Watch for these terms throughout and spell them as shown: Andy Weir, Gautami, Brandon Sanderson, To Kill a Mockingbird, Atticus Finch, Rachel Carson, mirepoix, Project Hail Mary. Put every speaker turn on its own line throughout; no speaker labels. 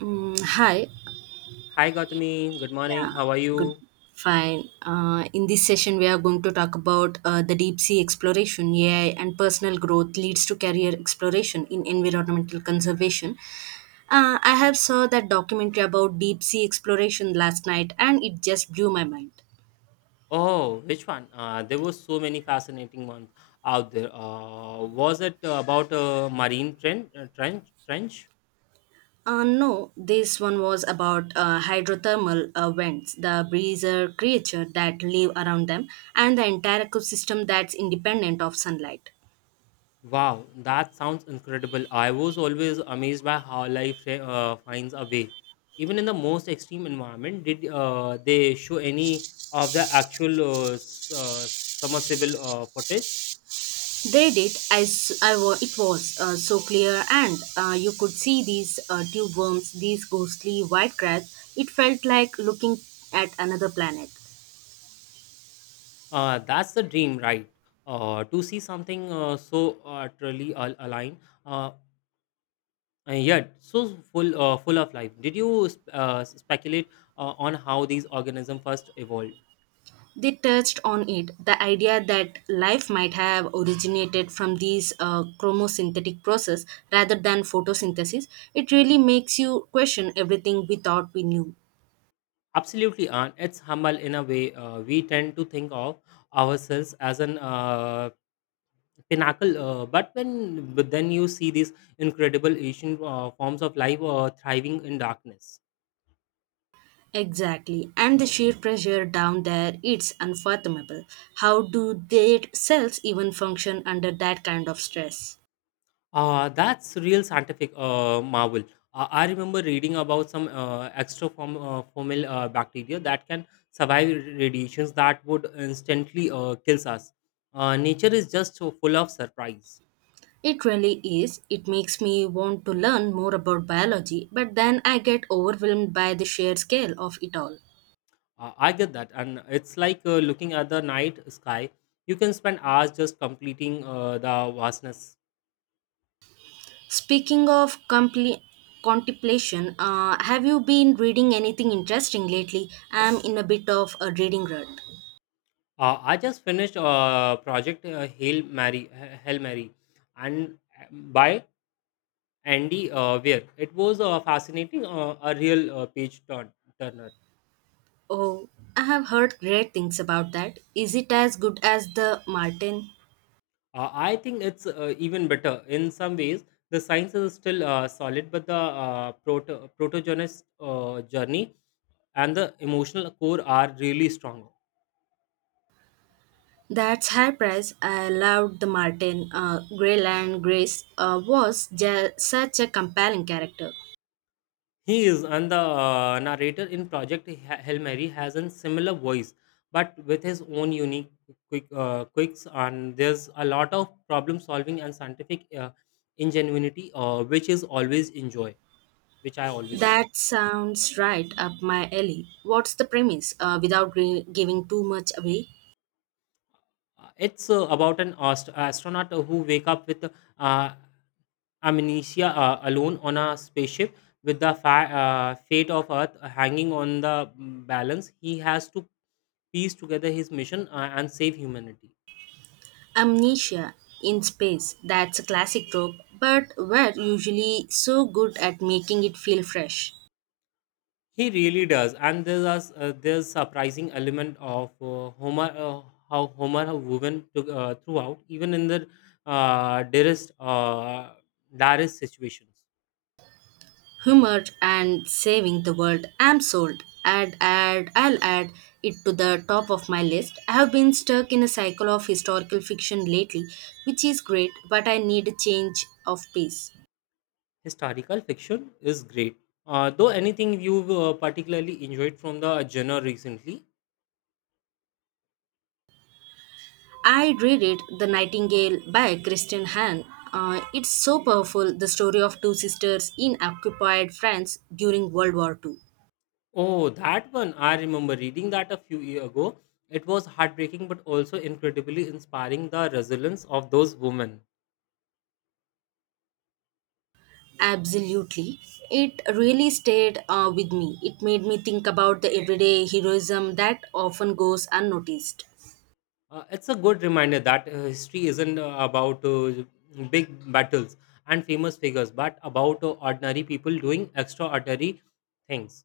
Hi.
Hi, Gautami. Good morning.
Yeah,
How are
good.
you?
Fine. In this session, we are going to talk about the deep sea exploration, AI, and personal growth leads to career exploration in environmental conservation. I have saw that documentary about deep sea exploration last night, and it just blew my mind.
Oh, which one? There were so many fascinating ones out there. Was it about a marine trench?
No, this one was about hydrothermal vents, the breezer creature that live around them, and the entire ecosystem that's independent of sunlight.
Wow, that sounds incredible. I was always amazed by how life finds a way, even in the most extreme environment. Did they show any of the actual submersible footage?
They did. I, s- I wa- it was so clear, and you could see these tube worms, these ghostly white crabs. It felt like looking at another planet.
That's the dream, right? To see something so utterly aligned. Uh, and yet so full of life. Did you speculate on how these organisms first evolved?
They touched on it the idea that life might have originated from these chromosynthetic process rather than photosynthesis. It really makes you question everything we thought we knew.
Absolutely, and it's humble in a way. We tend to think of ourselves as an pinnacle, but when but then you see these incredible ancient forms of life thriving in darkness.
Exactly. And the sheer pressure down there, it's unfathomable. How do their cells even function under that kind of stress?
That's real scientific marvel. I remember reading about some formal bacteria that can survive radiations that would instantly kills us. Nature is just so full of surprise.
It really is. It makes me want to learn more about biology, but then I get overwhelmed by the sheer scale of it all.
I get that, and it's like looking at the night sky. You can spend hours just completing the vastness.
Speaking of compli contemplation, have you been reading anything interesting lately? I'm in a bit of a reading rut.
I just finished project Hail Mary, and by Andy Weir. It was a a real turner.
Oh, I have heard great things about that. Is it as good as the Martin?
I think it's even better in some ways. The science is still solid, but the protogenist journey and the emotional core are really strong.
That's high price. I loved the Martin. Greyland Grace was such a compelling character.
He is, and the narrator in Project Hail Mary has a similar voice, but with his own unique quicks. And there's a lot of problem solving and scientific ingenuity, which is always enjoy. Which I always enjoy.
That sounds right up my alley. What's the premise? Without giving too much away,
It's about an astronaut who wake up with uh, amnesia alone on a spaceship with the fate of Earth hanging on the balance. He has to piece together his mission and save humanity.
amnesia in space. That's a classic trope, but we're usually so good at making it feel fresh.
He really does, and there's surprising element of Homer, how Homer has woven throughout, even in the dearest direst situations.
Humor and saving the world, I'm sold. Add add I'll add it to the top of my list. I have been stuck in a cycle of historical fiction lately, which is great, but I need a change of pace.
Historical fiction is great. Though anything you've particularly enjoyed from the genre recently?
I reread The Nightingale by Kristen Hahn. It's so powerful, the story of two sisters in occupied France during World War II.
Oh, that one. I remember reading that a few years ago. It was heartbreaking but also incredibly inspiring, the resilience of those women.
Absolutely. It really stayed with me. It made me think about the everyday heroism that often goes unnoticed.
It's a good reminder that history isn't about big battles and famous figures, but about ordinary people doing extraordinary things.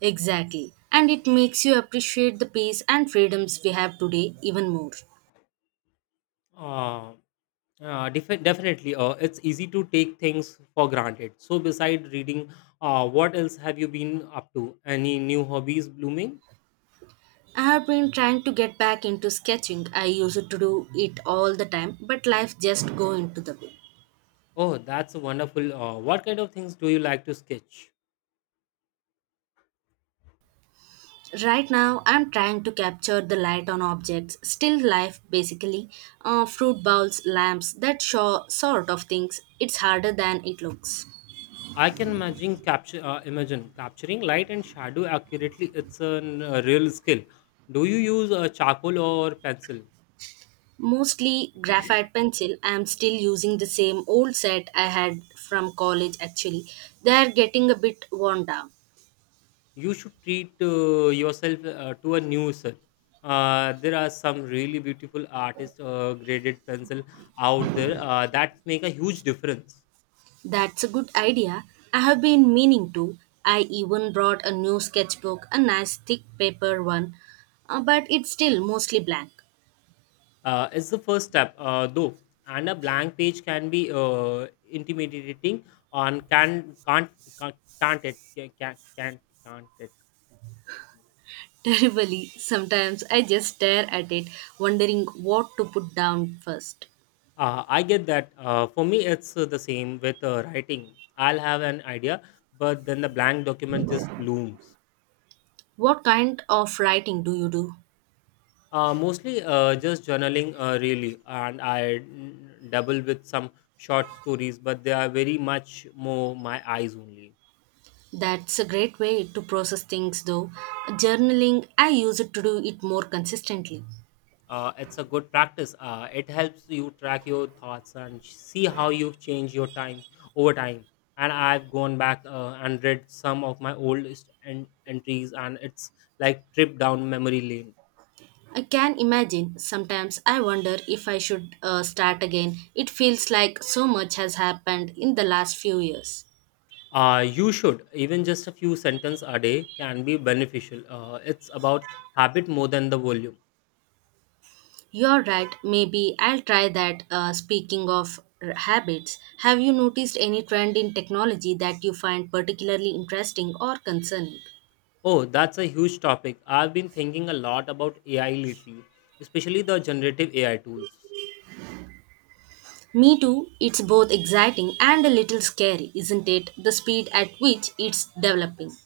Exactly. And it makes you appreciate the peace and freedoms we have today even more.
Uh, Definitely, it's easy to take things for granted. So, beside reading, what else have you been up to? Any new hobbies blooming?
I have been trying to get back into sketching. I used to do it all the time, but life just go into the way.
Oh, that's wonderful. What kind of things do you like to sketch?
Right now, I'm trying to capture the light on objects, still life basically, fruit bowls, lamps, that sort of things. It's harder than it looks.
I can imagine capture, Imagine capturing light and shadow accurately. It's a real skill. Do you use charcoal or pencil?
Mostly graphite pencil. I am still using the same old set I had from college actually. They are getting a bit worn down.
You should treat yourself to a new self. There are some really beautiful artist graded pencil out there that make a huge difference.
That's a good idea. I have been meaning to. I even brought a new sketchbook, a nice thick paper one, but it's still mostly blank.
It's the first step, though, and a blank page can be intimidating. On can can't, can't it can can't it.
Terribly, sometimes I just stare at it, wondering what to put down first.
I get that. For me, it's the same with writing. I'll have an idea, but then the blank document just looms.
What kind of writing do you do?
Mostly just journaling, really, and I dabble with some short stories, but they are very much more my eyes only.
That's a great way to process things though. Journaling, I use it to do it more consistently.
It's a good practice. It helps you track your thoughts and see how you've changed your time over time. And I've gone back and read some of my oldest entries, and it's like trip down memory lane.
I can imagine. Sometimes I wonder if I should start again. It feels like so much has happened in the last few years.
You should. Even just a few sentences a day can be beneficial. It's about habit more than the volume.
You're right, maybe I'll try that. Speaking of habits, have you noticed any trend in technology that you find particularly interesting or concerning?
Oh, that's a huge topic. I've been thinking a lot about AI lately, especially the generative AI tools.
Me too, it's both exciting and a little scary, isn't it? The speed at which it's developing.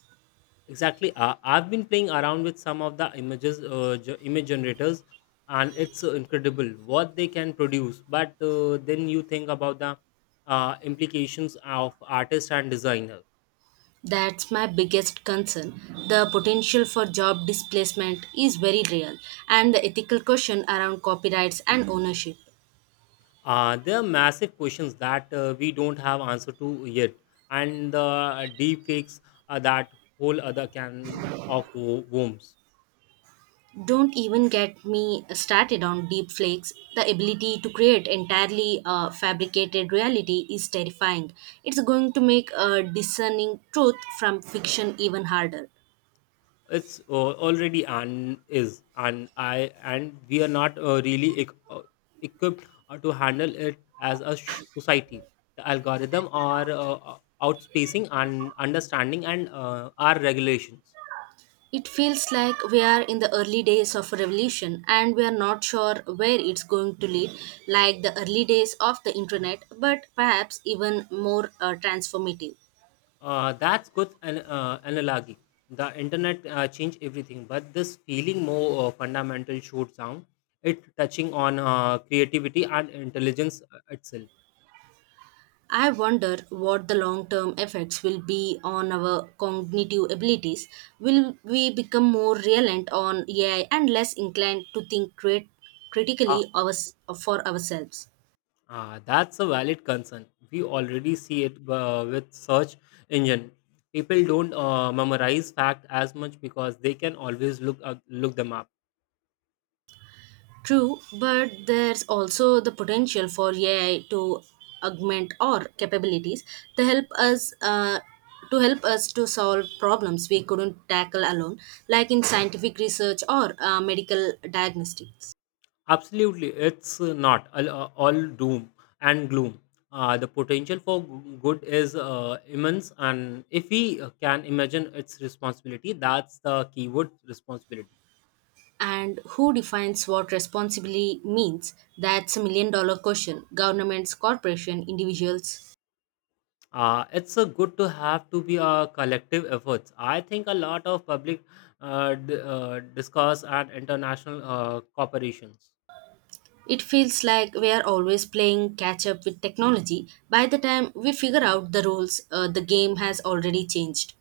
Exactly. I've been playing around with some of the image generators, and it's incredible what they can produce. But then you think about the implications of artist and designer.
That's my biggest concern. The potential for job displacement is very real, and the ethical question around copyrights and ownership.
There are massive questions that we don't have answer to yet, and the deep fakes are that whole other can of worms.
Don't even get me started on deep flakes. The ability to create entirely fabricated reality is terrifying. It's going to make discerning truth from fiction even harder.
It's already. And is and I and We are not equipped to handle it as a society. The algorithm are outspacing and understanding and our regulations.
It feels like we are in the early days of a revolution, and we are not sure where it's going to lead, like the early days of the internet, but perhaps even more transformative.
That's good an analogy. The internet changed everything, but this feeling more fundamental should sound it, touching on creativity and intelligence itself.
I wonder what the long term effects will be on our cognitive abilities. Will we become more reliant on AI and less inclined to think critically for ourselves?
Ah, that's a valid concern. We already see it with search engine. People don't memorize fact as much because they can always look up, look them up.
True, but there's also the potential for AI to augment our capabilities to help us uh, to help us to solve problems we couldn't tackle alone, like in scientific research or medical diagnostics.
Absolutely, it's not all, all doom and gloom. The potential for good is immense, and if we can imagine its responsibility, that's the keyword, responsibility.
And who defines what responsibility means? That's $1 million question. Governments, corporations, individuals.
It's a good to have to be a collective efforts. I think a lot of public discourse and international corporations.
It feels like we are always playing catch up with technology. By the time we figure out the rules, the game has already changed.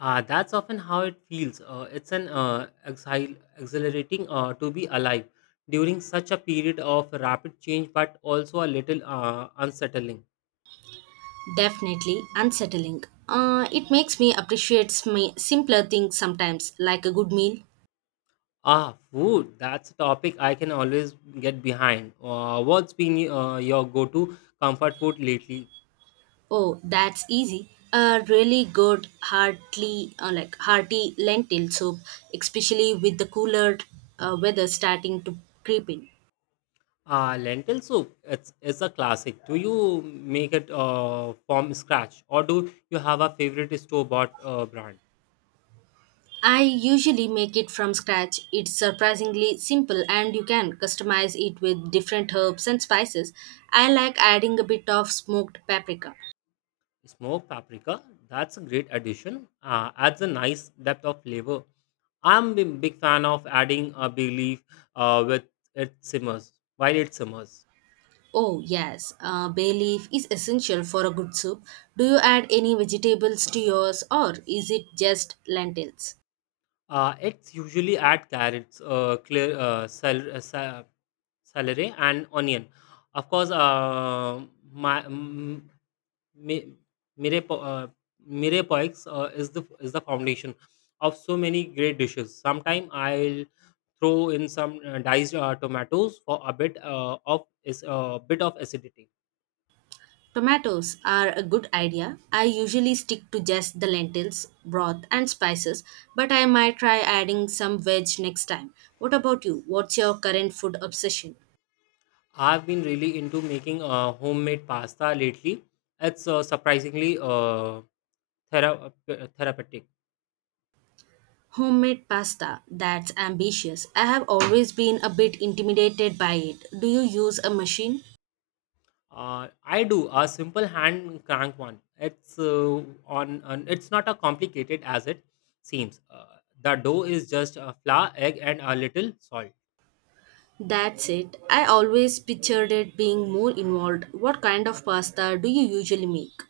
That's often how it feels. It's an exhilarating to be alive during such a period of rapid change, but also a little unsettling.
Definitely unsettling. It makes me appreciate simpler things sometimes, like a good meal.
Ah, food. That's a topic I can always get behind. What's been your go-to comfort food lately?
Oh, that's easy. A really good hearty, like hearty lentil soup, especially with the cooler weather starting to creep in.
Lentil soup, it's a classic. Do you make it from scratch, or do you have a favorite store bought brand?
I usually make it from scratch. It's surprisingly simple, and you can customize it with different herbs and spices. I like adding a bit of smoked paprika.
Smoked paprika, that's a great addition. Adds a nice depth of flavor. I'm a big fan of adding a bay leaf with it simmers while it simmers.
Oh, yes, bay leaf is essential for a good soup. Do you add any vegetables to yours, or is it just lentils?
It's usually add carrots, celery and onion. Of course, my mm Mi- mirepo mirepoix is the foundation of so many great dishes. Sometimes I'll throw in some diced tomatoes for a bit of acidity.
Tomatoes are a good idea. I usually stick to just the lentils, broth, and spices, but I might try adding some veg next time. What about you? What's your current food obsession?
I've been really into making homemade pasta lately. It's surprisingly therapeutic.
Homemade pasta, that's ambitious. I have always been a bit intimidated by it. Do you use a machine?
I do a simple hand crank one. It's on, on. It's not a complicated as it seems. The dough is just a flour, egg, and a little salt.
That's it. I always pictured it being more involved. What kind of pasta do you usually make?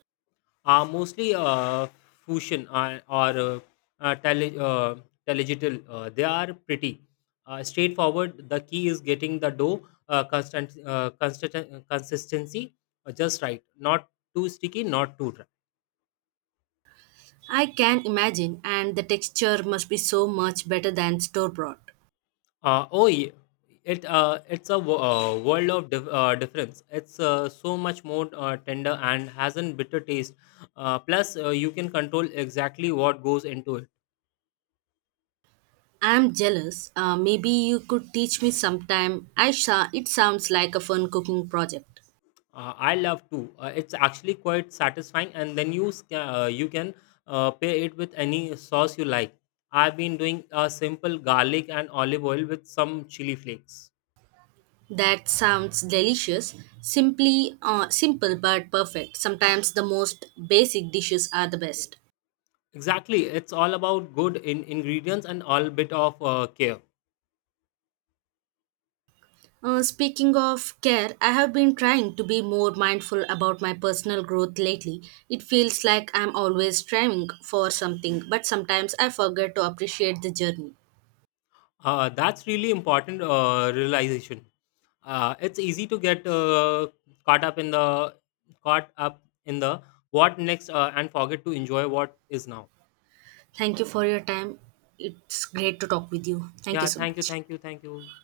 Mostly fusion uh, or uh, uh, tele, uh, telegital. They are pretty straightforward. The key is getting the dough constant, constant consistency just right. Not too sticky, not too dry.
I can imagine, and the texture must be so much better than store bought.
Oh, yeah. It's a world of difference. It's so much more tender and has a bitter taste. Plus, you can control exactly what goes into it.
I'm jealous. Maybe you could teach me sometime. It sounds like a fun cooking project.
I love too. It's actually quite satisfying, and then you can pair it with any sauce you like. I've been doing a simple garlic and olive oil with some chili flakes.
That sounds delicious. Simply simple but perfect. Sometimes the most basic dishes are the best.
Exactly, it's all about good ingredients and all bit of care.
Speaking of care, I have been trying to be more mindful about my personal growth lately. It feels like I'm always striving for something, but sometimes I forget to appreciate the journey.
That's really important realization. It's easy to get caught up in the caught up in the what next, and forget to enjoy what is now.
Thank you for your time. It's great to talk with you. Thank you
Yeah,
so
thank you,
much.
thank you, thank you.